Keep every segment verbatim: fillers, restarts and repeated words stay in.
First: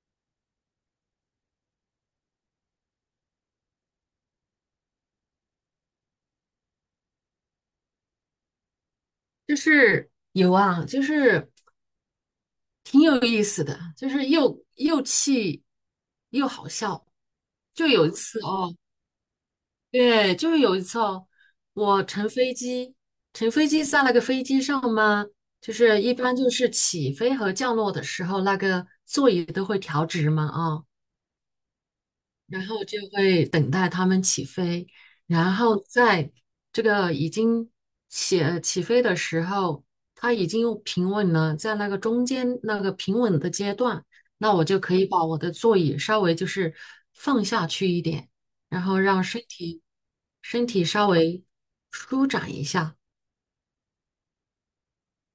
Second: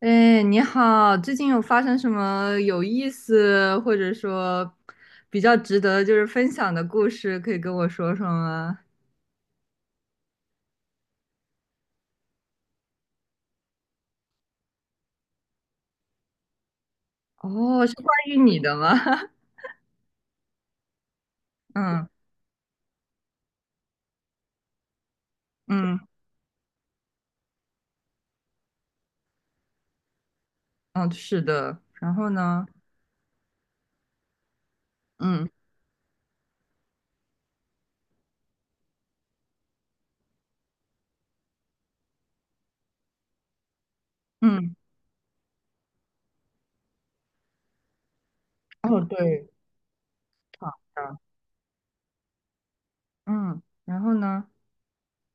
哎，你好，最近有发生什么有意思，或者说比较值得就是分享的故事，可以跟我说说吗？就是有啊，就是挺有意思的，就是又又气又好笑。哦，就是关有一于次你哦，的吗？对，就是有一次哦，我嗯乘飞机，乘飞机在那个飞机上嘛，就嗯是一般就是起飞和降落的时候，那个座椅都会调直嘛，啊、嗯，是的。然后呢？然后就会等待他们起飞，嗯然后在这个已经起呃起飞的时候，它已经又平稳了，在那个中间那个平稳的阶段，那我嗯，就可以把我的座椅稍微就是放下去一点，然后哦让身对，体身好体稍的。微舒展一下。嗯，然后呢？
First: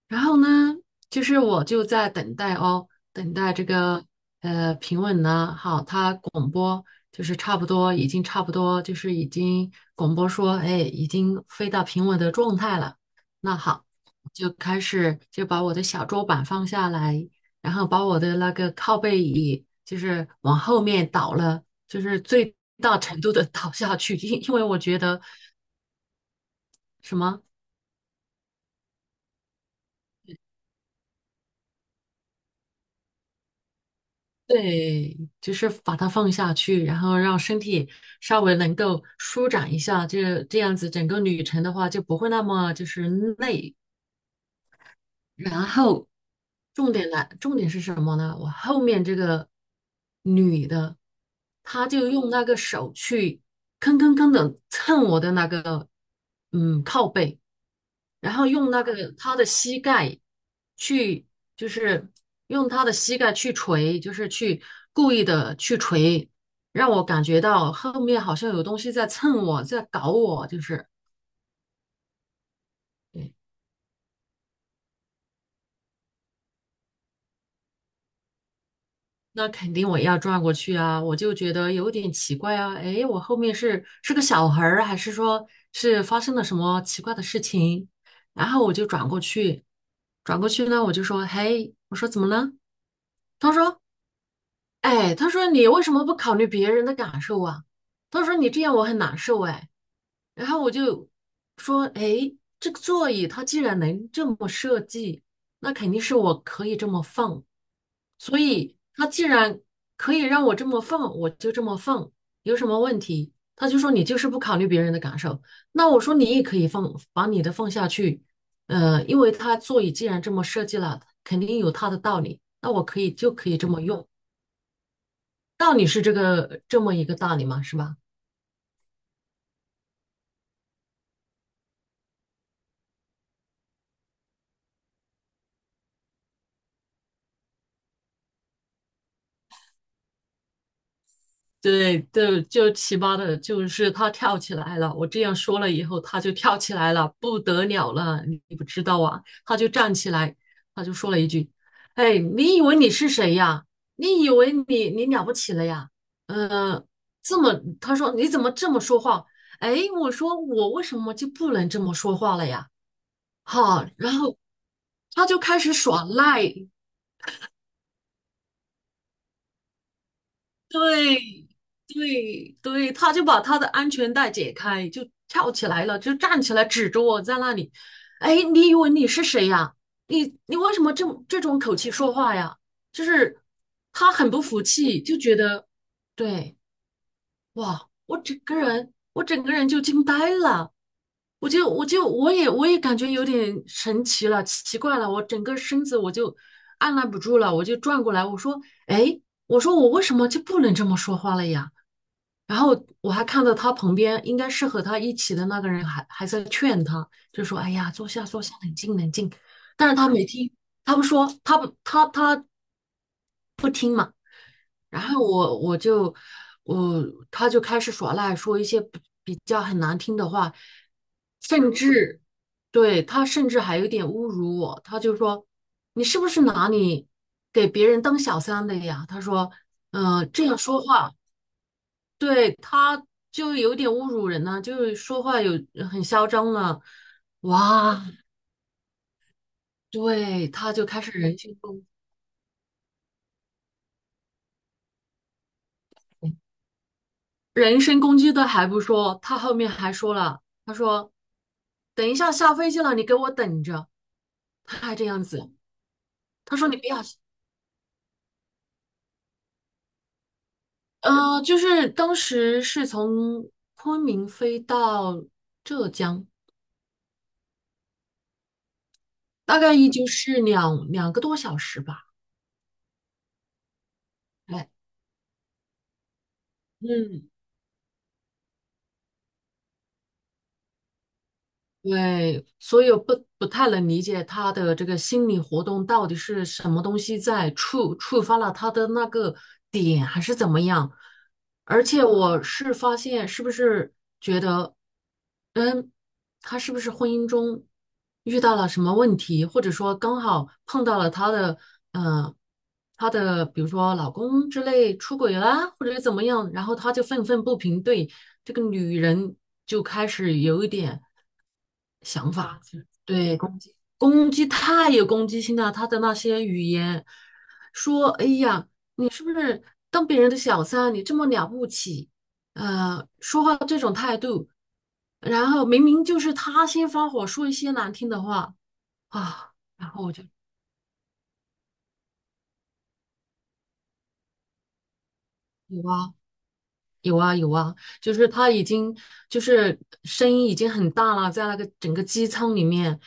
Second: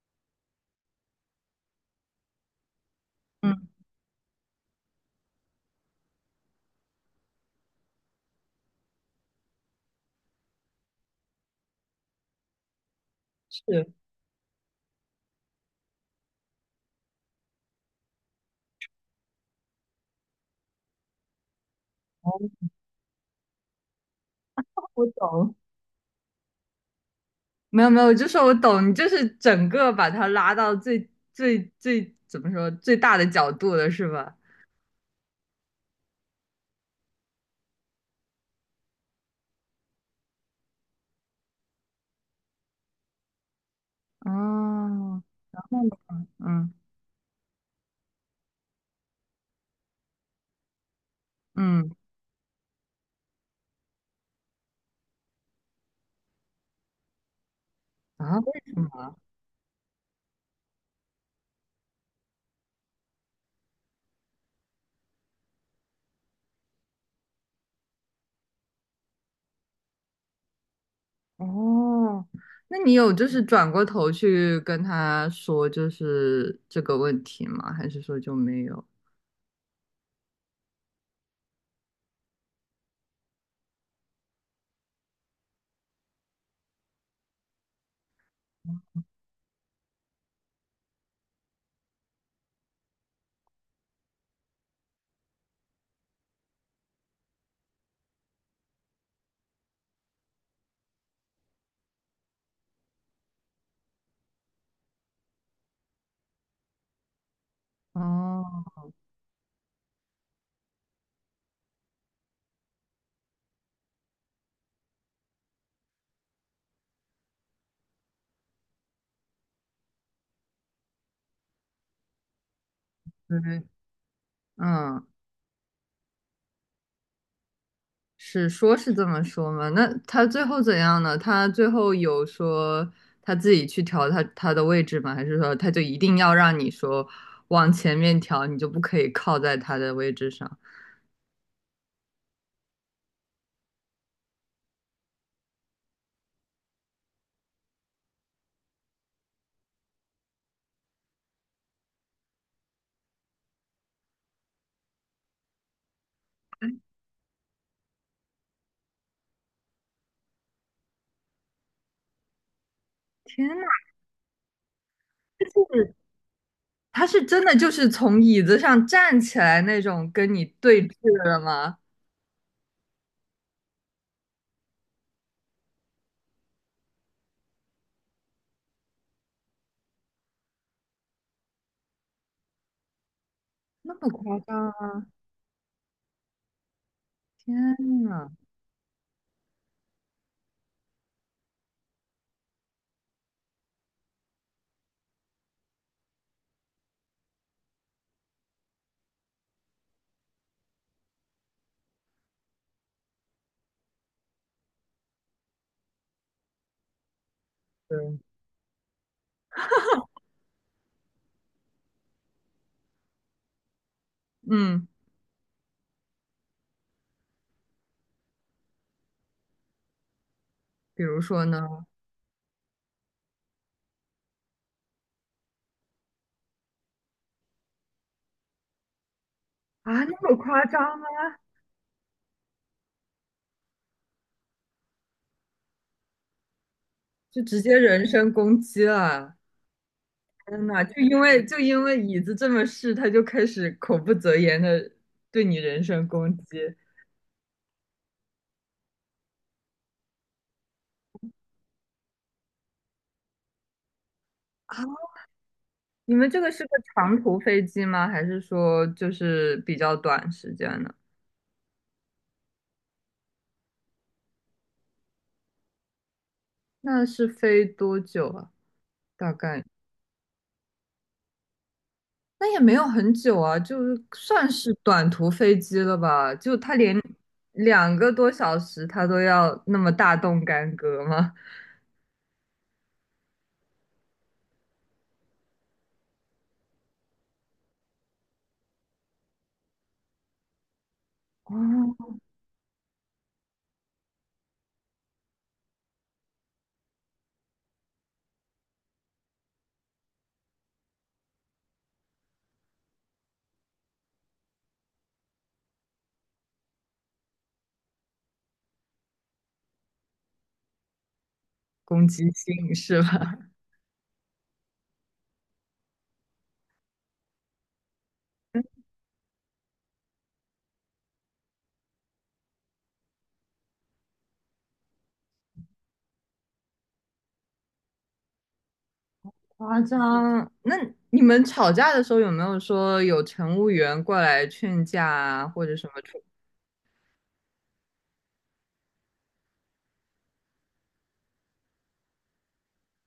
然后呢，就是我就在等待哦，等待这嗯，个呃平稳呢，好，他广播就是差不多，已经差不多，就是已经广播说，哎，已经飞到平稳的状态了。那好，是，就开始就把我的小桌板放下来，然后把我的那个靠背椅就是往后面倒了，就是哦，最大程度的倒下去，因因为我觉我得懂。什么。没有没有，我就说我懂，你就是整个把它拉到最最最怎么说最大的角度了，是吧？对，就是把它放下去，然后让身体稍微能够舒展一下，这这样子整个旅程的话就不会那么就是累。哦，然然后呢？后嗯重点来，重点是什么呢？我后面这个女的，她嗯，就用那个手去吭吭吭的蹭我的那个嗯靠背，然啊，后为用什那个么？他的膝盖去，就是用他的膝盖去捶，就是去故意的去捶，让我感觉到后面好像有东西在蹭我，在搞我，就是。哦，那你有就对，是转过头去跟他说就是这个问题吗？还是说就没有？那肯定我也要转过去啊，我就觉得有点奇怪啊，诶，我后面是是个小孩儿啊，还是说是发生了什么奇怪的事情？然后我就转过去，转过去呢，我就说，嘿，我说怎么了？他说，哎，他说你为什么不考虑别人的感受啊？他说你这样我很难受，哎。然后我就说，哎，这个座椅它既然能这么设计，那肯定是我可以这么放。所哦，以它既然可以让我这么放，我就这么放，有什么问题？他就说你就是不考虑别人的感受。那我说你也可以放，把你的放下去。呃，因为它座椅既然这么设计了，肯定有它的道理。那我可以就对可以对，这么用，嗯，道理是这个这么一个道理嘛，是吧？是说是这么说吗？那他最后怎样呢？他最后有说他自己去调他他的位置吗？还是说他就一定要让你说往前面调，你就不可以靠在他的位置上？对，就就奇葩的，就是他跳起来了。我这样说了以后，他就跳起来了，不得了了，你你不知道啊？他就站起来，他就说了一句："哎，你以为你是谁呀？你以为你你了不起了呀？呃，这么，他说你怎么这么说话？哎，我说我为什么就不能这么说话了呀？天呐，哈，然后他就开始耍赖，他是真的就是从椅子上站起来那种跟你对峙的对吗？对对，他就把他的安全带解开，就跳起来了，就站起来指着我在那里。哎，你以为你是谁呀？你你为什么这么这种口气说话呀？就是那么他很夸不服张啊！气，就觉得对，天哇，我呐，整个人我整个人就惊呆了，我就我就我也我也感觉有点神奇了，奇怪了，我整个身子我就按捺不住了，我就转过来，我说哎。我说我为什么就不能这么说话了呀？然后我还看到他旁边应该是和他一起的那个人还还在劝他，就说："哎呀，坐对，下坐下，冷静冷静。"但是他没听，他不说，他不他他不听嘛。嗯，然后我我就我他就开始耍赖，说一些比比较很难听的话，比如说甚呢？至对他甚至还有点侮辱我。他就说："你是不是拿你给别人当小三的呀？"他说：啊，那“嗯、么这样夸说张吗？话。"对，他就有点侮辱人了，就是说话有呃很嚣张了，就直接人哇，身攻击了！对，天他呐，就开就始因人为身就攻因击，为椅子这么试，他就开始口不择言的对你人身攻击人身攻击都还不说，他后面还说了，他说，等一下下飞机了，你给我等着，他啊！还这样子，你们这个他是说个你不要，长途飞机吗？还是说就是比较短时间的？呃，就是当时是从昆明飞到浙江，那是飞多久啊？大大概概也就是两两个多小时吧，那也没有很久啊，就是算哎，是短途飞机了吧？就他连嗯，两个多小时，他都要那么大动干戈吗？对，所以我不不太能理解他的这个心理活动到底是什么东西在触触发了他的那个点，还是怎么样？而且哦，我是发现，是不是嗯，他是不是婚姻中遇到了什么问题，或者说刚好碰到了他的，嗯，他的比如说老公之类出轨啦，或者怎么样，然后他就愤愤不平，对这个女人就开始有一点攻想击啊法，性是吧？对，攻击攻击太有攻击性了，他的那些语言说，哎呀，你是不是当别人的小三，你这么了不起？呃，说话这种态度，然后明明就是他先发火，说一些难听的话 啊，夸然后我就张。那你们吵架的时候有没有说有乘务员过来劝架啊，或者有什么啊，处？有啊有啊，就是他已经就是声音已经很大了，在那个整个机舱里面，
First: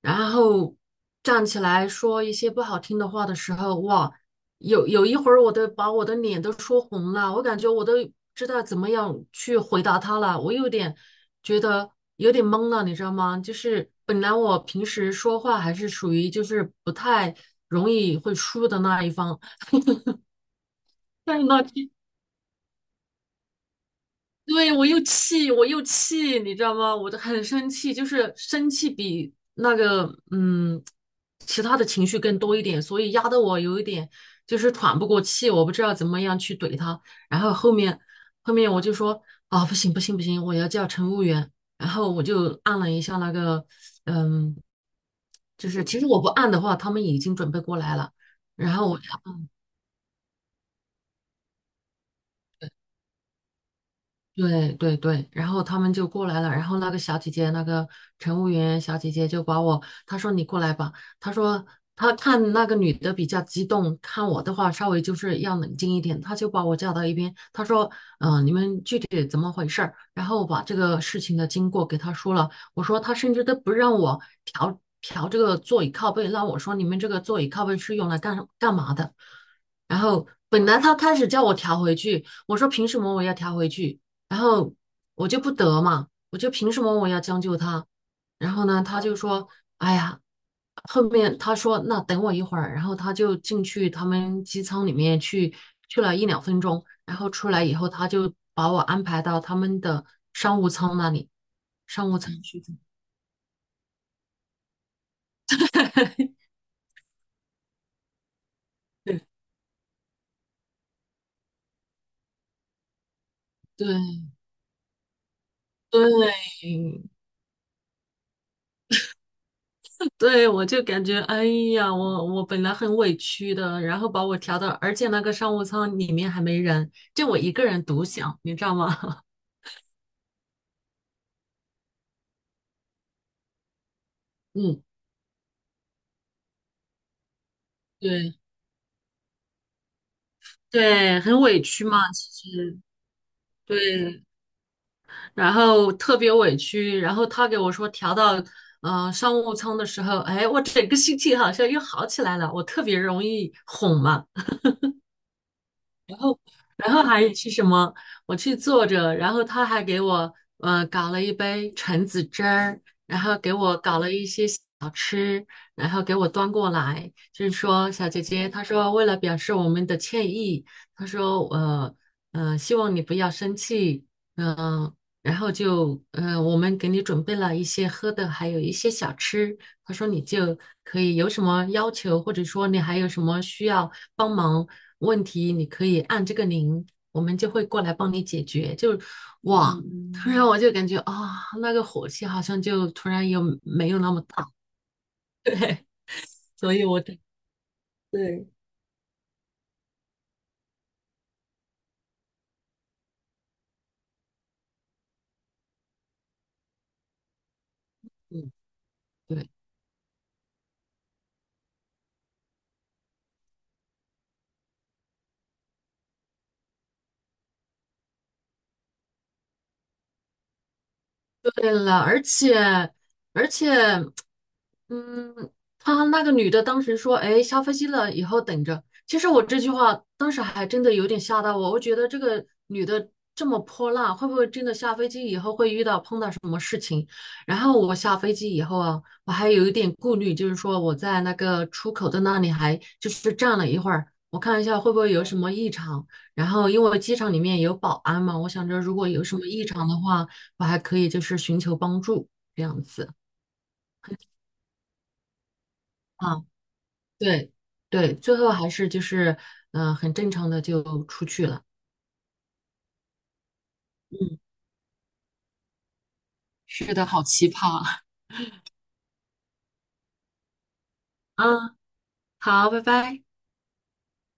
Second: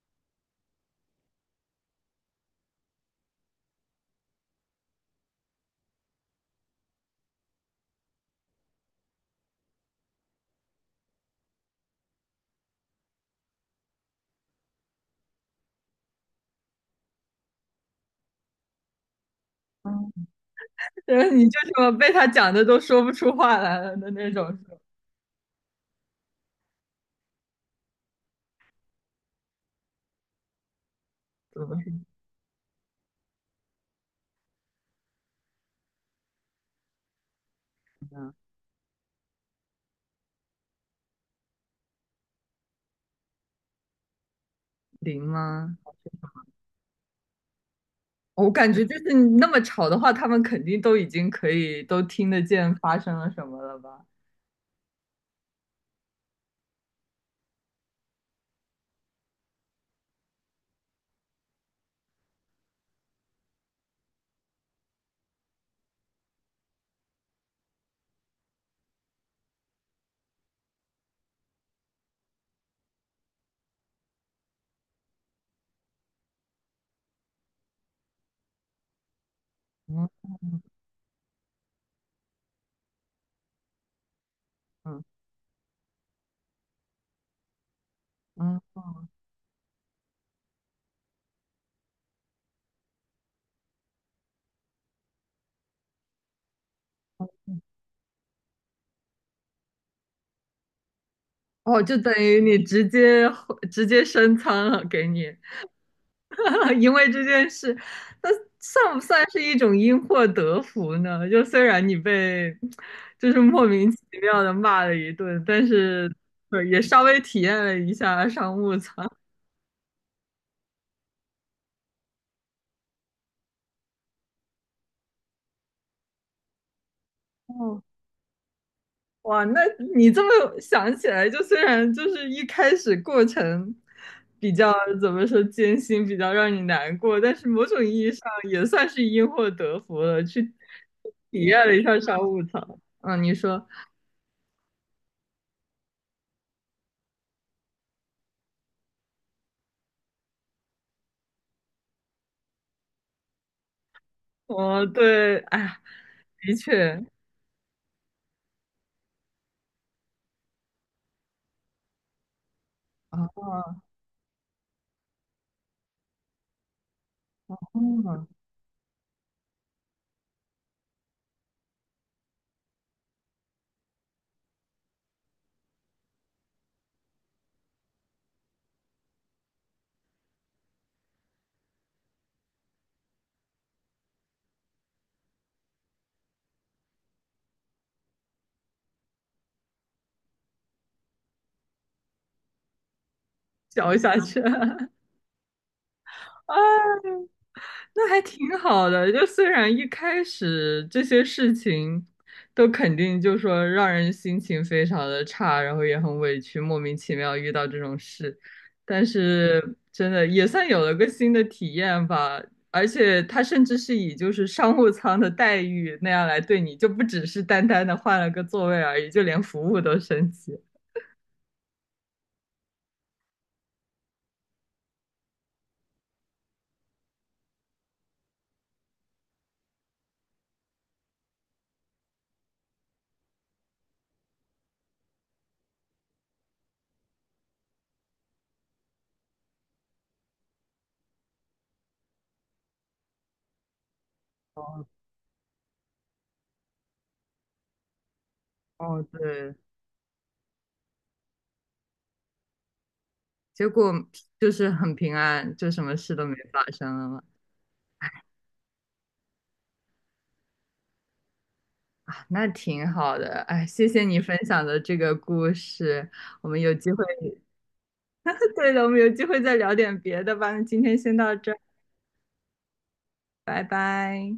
然后站起来说一些不好听的话的时候，哇，有有一会儿我都把我的脸都说红了，我感觉我都知道怎么样去回答他了，我有点觉得有点懵了，你知道吗？就是本来我平时说话还是属于就是不太容易会输的那一方，嗯，然后但是你就那什天么被他讲的都说不出话来了的那种，对，我又气，我又气，你知道吗？我就很生气，就是生气比那个嗯，怎其他么的是情绪更多一点，所以压得我有一点就是喘不过气，我不知道怎么样去怼他。然后后面你呢后面我就说啊，不行不行不行，我要叫乘务员。然后我就按了一下那个嗯，零就吗？是其实我不按的话，他们已经准备过来了。我感然觉后就我是你那么吵的话，他们肯定都已经可以都听得见发生了什么了吧？对对对，然后他们就过来了，然后那个小姐姐，那个乘务员小姐姐就把我，她说你过来吧，她说她看那个女的比较激动，看我的话稍微就是要冷静一点，她就把我叫到一边，她说，嗯、你们具体怎么回事儿？然后把这个事情的经过给她说了，我说她甚至都不让我调调这个座椅靠背，那我说你们这个座椅靠背是用来干干嘛的？然后嗯本来他开始叫我调回去，我说凭什么我要调回去？然后嗯我就不得嘛，我就凭什么我要将就他？然嗯，后呢，他就说，哎呀，后面他说那等我一会儿，然后他就进去他们机舱里面去去了一两分钟，然后出来以后，他就把我安排到他们的商务舱那里，哦，就商等务舱于你去。直接直接升舱了给你，因为这件事，那算不对算是一种因祸得福呢？就虽然你被就是莫名其对妙的骂了一顿，但是对，对也稍微体验了一下商务舱。对，我就感觉，哎呀，我我本来很委屈的，然后把我调到，而且那个商务舱里面还没人，就我一个哦人独享，你知道吗？哇，那你这么想起来，就虽然就是一开始过程比较嗯，怎么说艰辛，比较让你难过，但是某种意义上对也算是因祸得福了，去对，很体委验了一屈下嘛，商其务实舱。嗯，你说，对，然后特别委屈，然后他给我说调到嗯商务舱的时候，哎，我整个心情好像又好起来了，我特别容易哄嘛，哦，对，哎呀，的然后确，还是什么？我去坐着，然后他还给我呃搞了一杯橙子汁儿，然后给我啊，搞了一些小吃，然后给我端过来，就是说小姐嗯，姐，他说为了表示我们的歉意，他说呃呃希望你不要生气，嗯、然后就呃我们给你准备了一些喝的，还有一些小吃，他说你就可以有什么要求，或者说你还有什么需要。帮忙问题，你可以按这个铃，我们就会过来帮你解决。就哇，突然嗯我就感觉啊、哦那个火气好像就突然又没嚼一有那下么去。大，对，啊，所以我那还对，挺好的。就虽然一开始这些事情都肯定就说让人心情非常的差，然后也很委屈，莫名其妙遇到这种事，嗯，但对。是真的也算有了个新的体验吧。而且他甚至是以就是商务舱的待遇那样来对你，就不只是单单的换了个座位而已，就连服务都升级。对了，而且而且，嗯，他那个女的当时说："哎，下飞机了，以后等着。"其实我这句话当时还真的有点吓到我，我觉得这个女的这么泼辣，会不会真的下飞机以后会遇到碰到什么事情？然后我下飞机以后啊，我还有一点顾虑，就是说我在那个出口的那里还就是站了一会儿，我看一下哦会不会有什么异常。然后因为机场里面有保安嘛，我想着如哦，果有什么对，异常的话。我还可以就是寻求帮助这样子结果就是很平安，就什么事都没啊，发生了嘛。对对，最后还是就是嗯、呃很正常的就出去了。啊，那挺好的，哎，谢谢你分嗯，享的这个故事，我们有机是会，的，好奇葩 对的，我们有机会再聊点别的吧。那今天先到 这儿，啊，好，拜拜。拜拜。